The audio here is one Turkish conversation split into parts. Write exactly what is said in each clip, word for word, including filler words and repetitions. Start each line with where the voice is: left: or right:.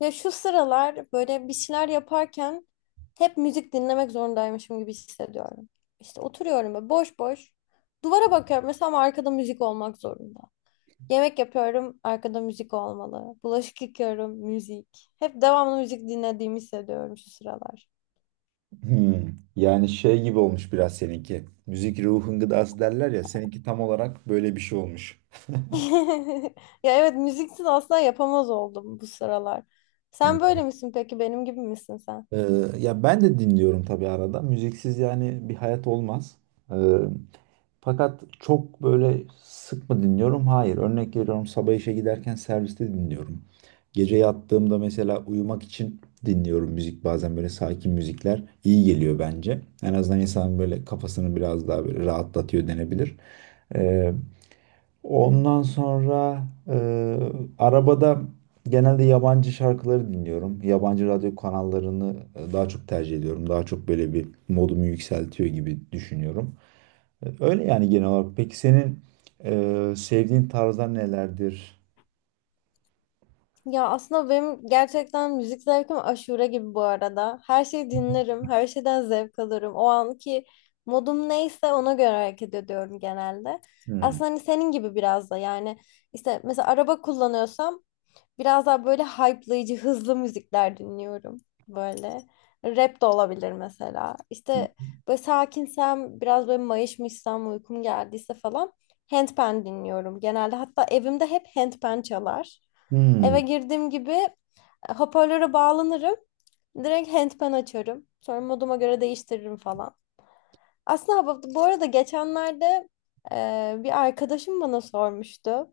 left: Ya şu sıralar böyle bir şeyler yaparken hep müzik dinlemek zorundaymışım gibi hissediyorum. İşte oturuyorum ve boş boş duvara bakıyorum mesela ama arkada müzik olmak zorunda. Yemek yapıyorum, arkada müzik olmalı. Bulaşık yıkıyorum, müzik. Hep devamlı müzik dinlediğimi hissediyorum şu sıralar.
right: Hmm. Yani şey gibi olmuş biraz seninki. Müzik ruhun gıdası derler ya. Seninki tam olarak böyle bir şey olmuş.
left: Ya evet müziksiz asla yapamaz oldum bu sıralar. Sen
right: Hı.
left: böyle misin peki? Benim gibi misin sen?
right: Ee, Ya ben de dinliyorum tabii arada. Müziksiz yani bir hayat olmaz. Ee, Fakat çok böyle sık mı dinliyorum? Hayır. Örnek veriyorum, sabah işe giderken serviste dinliyorum. Gece yattığımda mesela uyumak için dinliyorum müzik. Bazen böyle sakin müzikler iyi geliyor bence. En azından insanın böyle kafasını biraz daha böyle rahatlatıyor denebilir. Ee, Ondan sonra e, arabada genelde yabancı şarkıları dinliyorum. Yabancı radyo kanallarını e, daha çok tercih ediyorum. Daha çok böyle bir modumu yükseltiyor gibi düşünüyorum. E, Öyle yani genel olarak. Peki senin e, sevdiğin tarzlar nelerdir?
left: Ya aslında benim gerçekten müzik zevkim aşure gibi bu arada. Her şeyi dinlerim, her şeyden zevk alırım. O anki modum neyse ona göre hareket ediyorum genelde.
right: Hmm.
left: Aslında hani senin gibi biraz da yani işte mesela araba kullanıyorsam biraz daha böyle hype'layıcı, hızlı müzikler dinliyorum böyle. Rap de olabilir mesela. İşte böyle sakinsem, biraz böyle mayışmışsam, uykum geldiyse falan handpan dinliyorum genelde. Hatta evimde hep handpan çalar.
right: Hmm.
left: Eve girdiğim gibi e, hoparlöre bağlanırım. Direkt handpan açarım. Sonra moduma göre değiştiririm falan. Aslında bu bu arada geçenlerde e, bir arkadaşım bana sormuştu.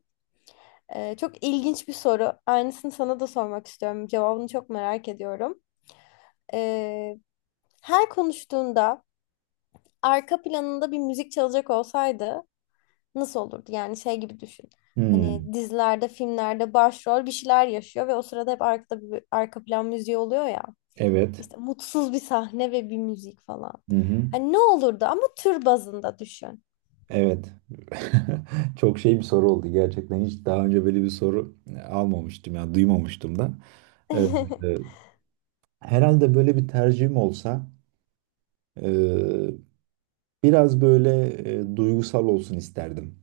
left: Ee, çok ilginç bir soru. Aynısını sana da sormak istiyorum. Cevabını çok merak ediyorum. Ee, Her konuştuğunda arka planında bir müzik çalacak olsaydı nasıl olurdu? Yani şey gibi düşün.
right: Hmm.
left: Hani dizilerde, filmlerde başrol bir şeyler yaşıyor ve o sırada hep arkada bir arka plan müziği oluyor ya.
right: Evet.
left: İşte mutsuz bir sahne ve bir müzik falan.
right: Hı hı.
left: Hani ne olurdu ama tür bazında düşün.
right: Evet. Çok şey bir soru oldu gerçekten. Hiç daha önce böyle bir soru e, almamıştım ya duymamıştım da. Evet. Herhalde böyle bir tercihim olsa eee, biraz böyle e, duygusal olsun isterdim.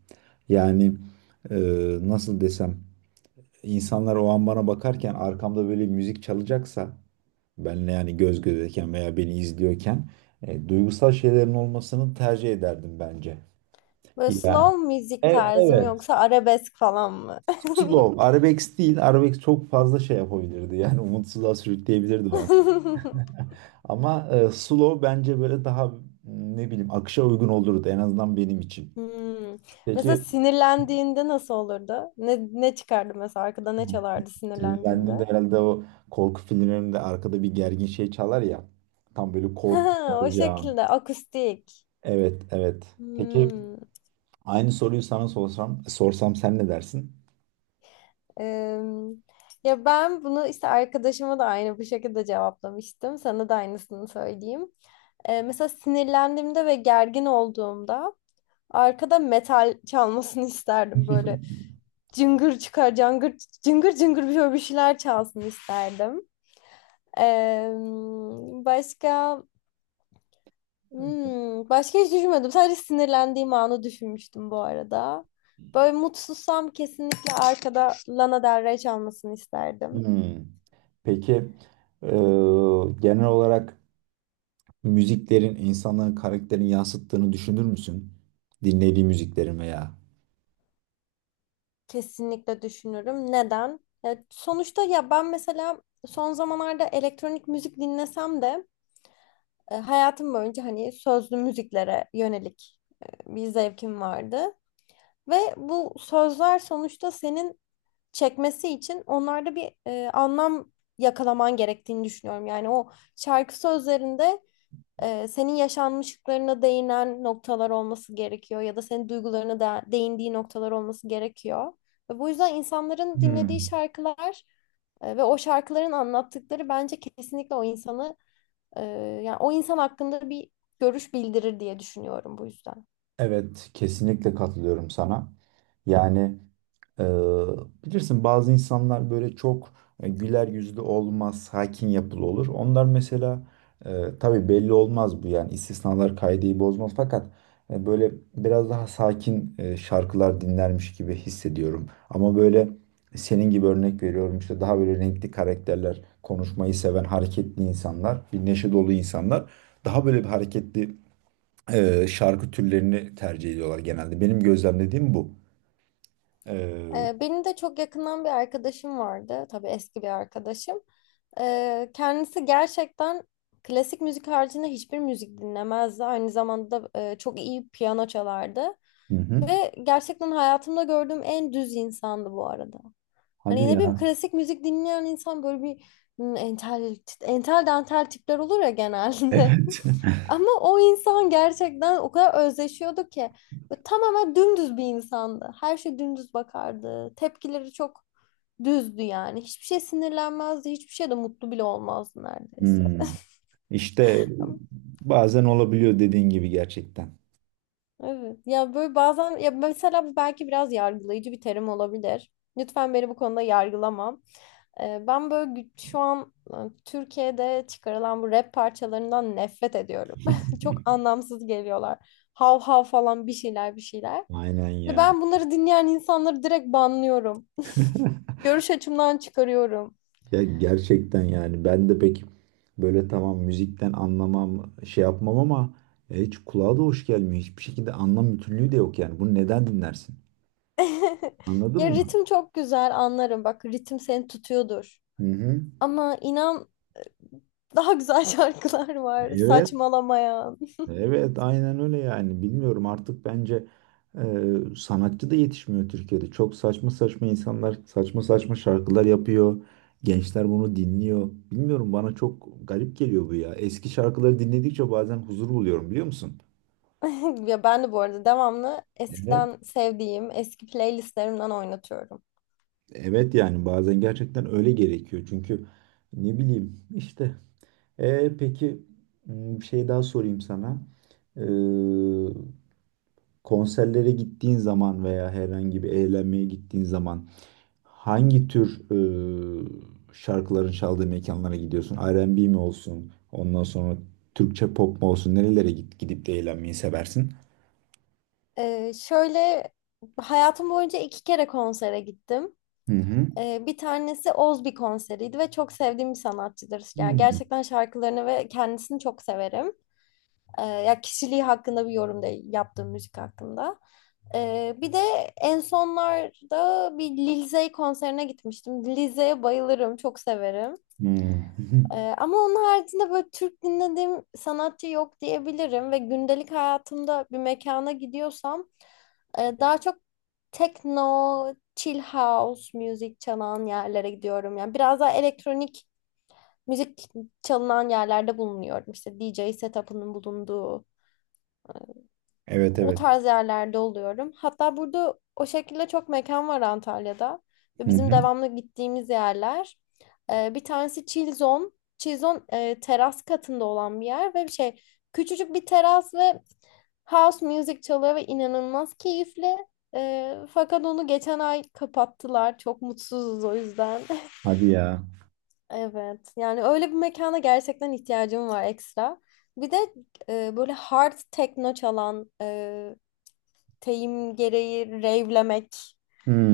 right: Yani eee, nasıl desem insanlar o an bana bakarken arkamda böyle müzik çalacaksa benle yani göz gözeyken veya beni izliyorken e, duygusal şeylerin olmasını tercih ederdim bence.
left: Böyle
right: Yani
left: slow müzik
right: e-
left: tarzı mı
right: evet,
left: yoksa arabesk falan mı?
right: slow arabesk değil, arabesk çok fazla şey yapabilirdi, yani umutsuzluğa sürükleyebilirdi o. Ama e, slow bence böyle daha m, ne bileyim akışa uygun olurdu en azından benim için.
left: Hmm. Mesela
right: Peki,
left: sinirlendiğinde nasıl olurdu? Ne, ne çıkardı mesela arkada ne çalardı sinirlendiğinde?
right: sinirlendiğimde herhalde o korku filmlerinde arkada bir gergin şey çalar ya. Tam böyle
left: Ha,
right: korku
left: o
right: olacağım.
left: şekilde akustik.
right: Evet, evet. Peki
left: Hmm.
right: aynı soruyu sana sorsam, sorsam sen ne dersin?
left: Em, Ya ben bunu işte arkadaşıma da aynı bu şekilde cevaplamıştım. Sana da aynısını söyleyeyim. E, mesela sinirlendiğimde ve gergin olduğumda arkada metal çalmasını isterdim böyle. Cıngır çıkar, cangır, cıngır cıngır bir şöyle bir şeyler çalsın isterdim. Ee, Başka hmm, başka hiç düşünmedim. Sadece sinirlendiğim anı düşünmüştüm bu arada. Böyle mutsuzsam kesinlikle arkada Lana Del Rey çalmasını isterdim.
right: Hmm. Peki, e, genel olarak müziklerin insanların karakterini yansıttığını düşünür müsün? Dinlediği müziklerin veya.
left: Kesinlikle düşünürüm. Neden? Ya sonuçta ya ben mesela son zamanlarda elektronik müzik dinlesem de E, hayatım boyunca hani sözlü müziklere yönelik e, bir zevkim vardı. Ve bu sözler sonuçta senin çekmesi için onlarda bir e, anlam yakalaman gerektiğini düşünüyorum. Yani o şarkı sözlerinde e, senin yaşanmışlıklarına değinen noktalar olması gerekiyor ya da senin duygularına da değindiği noktalar olması gerekiyor. Ve bu yüzden insanların dinlediği
right: Hmm.
left: şarkılar e, ve o şarkıların anlattıkları bence kesinlikle o insanı ee, yani o insan hakkında bir görüş bildirir diye düşünüyorum bu yüzden.
right: Evet, kesinlikle katılıyorum sana. Yani e, bilirsin bazı insanlar böyle çok e, güler yüzlü olmaz, sakin yapılı olur. Onlar mesela e, tabii belli olmaz bu, yani istisnalar kaideyi bozmaz. Fakat e, böyle biraz daha sakin e, şarkılar dinlermiş gibi hissediyorum. Ama böyle senin gibi, örnek veriyorum işte, daha böyle renkli karakterler, konuşmayı seven hareketli insanlar, bir neşe dolu insanlar daha böyle bir hareketli e, şarkı türlerini tercih ediyorlar genelde. Benim gözlemlediğim bu. E,
left: Ee, benim de çok yakından bir arkadaşım vardı. Tabii eski bir arkadaşım. Ee, kendisi gerçekten klasik müzik haricinde hiçbir müzik dinlemezdi. Aynı zamanda e, çok iyi piyano çalardı.
right: hı hı.
left: Ve gerçekten hayatımda gördüğüm en düz insandı bu arada. Hani
right: Hadi
left: ne bileyim
right: ya.
left: klasik müzik dinleyen insan böyle bir hmm, entel, entel dantel tipler olur ya genelde.
right: Evet.
left: Ama o insan gerçekten o kadar özleşiyordu ki. Böyle tamamen dümdüz bir insandı. Her şey dümdüz bakardı. Tepkileri çok düzdü yani. Hiçbir şey sinirlenmezdi. Hiçbir şey de mutlu bile olmazdı neredeyse.
right: Hmm. İşte bazen olabiliyor dediğin gibi gerçekten.
left: Evet. Ya böyle bazen ya mesela bu belki biraz yargılayıcı bir terim olabilir. Lütfen beni bu konuda yargılamam. Ee, Ben böyle gü- şu an e, Türkiye'de çıkarılan bu rap parçalarından nefret ediyorum. Çok anlamsız geliyorlar. Hav hav falan bir şeyler bir şeyler.
right: Aynen
left: Ve
right: ya.
left: ben bunları dinleyen insanları direkt banlıyorum. Görüş açımdan çıkarıyorum.
right: Ya gerçekten yani ben de pek böyle, tamam müzikten anlamam şey yapmam ama e, hiç kulağa da hoş gelmiyor. Hiçbir şekilde anlam bütünlüğü de yok yani. Bunu neden dinlersin? Anladın
left: Ya
right: mı?
left: ritim çok güzel anlarım. Bak ritim seni tutuyordur.
right: Hı hı.
left: Ama inan daha güzel şarkılar var.
right: Evet.
left: Saçmalamayan.
right: Evet, aynen öyle yani. Bilmiyorum artık, bence e, sanatçı da yetişmiyor Türkiye'de. Çok saçma saçma insanlar saçma saçma şarkılar yapıyor. Gençler bunu dinliyor. Bilmiyorum, bana çok garip geliyor bu ya. Eski şarkıları dinledikçe bazen huzur buluyorum, biliyor musun?
left: Ya ben de bu arada devamlı
right: Evet.
left: eskiden sevdiğim eski playlistlerimden oynatıyorum.
right: Evet, yani bazen gerçekten öyle gerekiyor. Çünkü ne bileyim işte. E, peki, m, bir şey daha sorayım sana. Konserlere gittiğin zaman veya herhangi bir eğlenmeye gittiğin zaman hangi tür e, şarkıların çaldığı mekanlara gidiyorsun? R and B mi olsun? Ondan sonra Türkçe pop mu olsun? Nerelere git, gidip de eğlenmeyi seversin?
left: Ee, şöyle hayatım boyunca iki kere konsere gittim.
right: Hı hı.
left: Ee, bir tanesi Ozbi konseriydi ve çok sevdiğim bir sanatçıdır. Yani
right: Hmm.
left: gerçekten şarkılarını ve kendisini çok severim. Ee, ya kişiliği hakkında bir yorum da yaptığım müzik hakkında. Ee, bir de en sonlarda bir Lil Zey konserine gitmiştim. Lil Zey'e bayılırım, çok severim.
right: Hmm.
left: Ee, ama onun haricinde böyle Türk dinlediğim sanatçı yok diyebilirim ve gündelik hayatımda bir mekana gidiyorsam e, daha çok techno, chill house müzik çalan yerlere gidiyorum. Yani biraz daha elektronik müzik çalınan yerlerde bulunuyorum. İşte D J setup'ının bulunduğu
right: Evet,
left: o
right: evet.
left: tarz yerlerde oluyorum. Hatta burada o şekilde çok mekan var Antalya'da. Ve
right: Hı
left: bizim
right: hı.
left: devamlı gittiğimiz yerler. Ee, bir tanesi Chill Zone. Chill Zone e, teras katında olan bir yer ve bir şey küçücük bir teras ve house music çalıyor ve inanılmaz keyifli. Ee, fakat onu geçen ay kapattılar. Çok mutsuzuz o yüzden.
right: Hadi ya.
left: Evet. Yani öyle bir mekana gerçekten ihtiyacım var ekstra. Bir de e, böyle hard techno çalan e, teyim gereği revlemek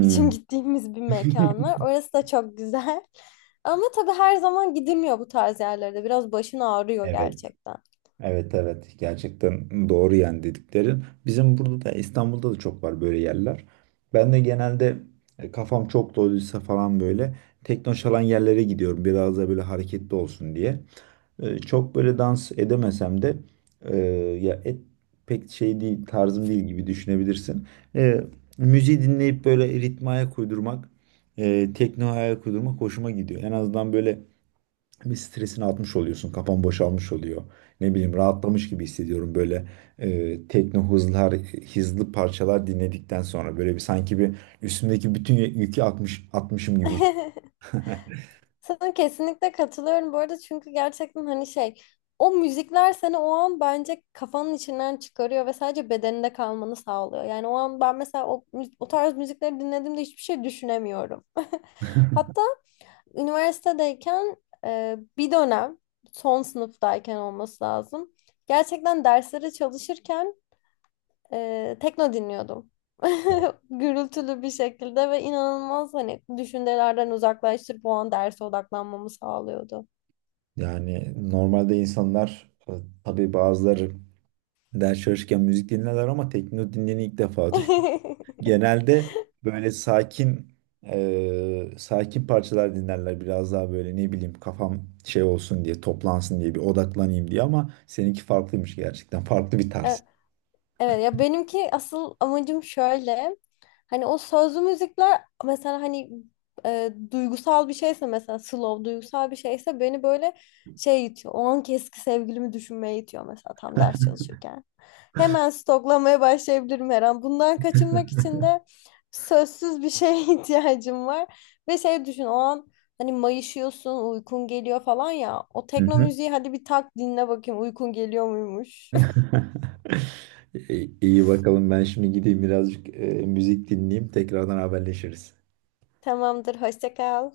left: için gittiğimiz bir mekan var. Orası da çok güzel. Ama tabii her zaman gidilmiyor bu tarz yerlerde. Biraz başın ağrıyor
right: Evet.
left: gerçekten.
right: Evet, evet, gerçekten doğru yani dediklerin. Bizim burada da, İstanbul'da da çok var böyle yerler. Ben de genelde e, kafam çok doluysa falan böyle tekno çalan yerlere gidiyorum. Biraz da böyle hareketli olsun diye. E, Çok böyle dans edemesem de e, ya et pek şey değil, tarzım değil gibi düşünebilirsin. E, Müziği dinleyip böyle ritme ayak uydurmak, e, tekno ayak uydurmak hoşuma gidiyor. En azından böyle bir stresini atmış oluyorsun. Kafan boşalmış oluyor. Ne bileyim, rahatlamış gibi hissediyorum böyle e, tekno hızlar, hızlı parçalar dinledikten sonra, böyle bir sanki bir üstümdeki bütün yükü atmış, atmışım gibi.
left: Sana kesinlikle katılıyorum bu arada çünkü gerçekten hani şey o müzikler seni o an bence kafanın içinden çıkarıyor ve sadece bedeninde kalmanı sağlıyor. Yani o an ben mesela o, mü- o tarz müzikleri dinlediğimde hiçbir şey düşünemiyorum. Hatta üniversitedeyken e, bir dönem son sınıftayken olması lazım. Gerçekten derslere çalışırken e, tekno dinliyordum. Gürültülü bir şekilde ve inanılmaz hani düşüncelerden uzaklaştırıp o an derse odaklanmamı sağlıyordu.
right: Yani normalde insanlar e, tabii bazıları ders çalışırken müzik dinlerler ama tekno dinleyeni ilk defa. Genelde böyle sakin eee, sakin parçalar dinlerler, biraz daha böyle ne bileyim kafam şey olsun diye, toplansın diye, bir odaklanayım diye, ama seninki farklıymış gerçekten. Farklı bir
left: E,
right: tarz.
left: Evet ya benimki asıl amacım şöyle. Hani o sözlü müzikler mesela hani e, duygusal bir şeyse mesela slow duygusal bir şeyse beni böyle şey itiyor. O anki eski sevgilimi düşünmeye itiyor mesela tam ders çalışırken. Hemen stoklamaya başlayabilirim her an. Bundan kaçınmak için de sözsüz bir şeye ihtiyacım var. Ve şey düşün o an hani mayışıyorsun uykun geliyor falan ya. O
right: Hı
left: tekno
right: hı.
left: müziği hadi bir tak dinle bakayım uykun geliyor muymuş.
right: İyi iyi, bakalım, ben şimdi gideyim birazcık eee, müzik dinleyeyim, tekrardan haberleşiriz.
left: Tamamdır hoşça kal.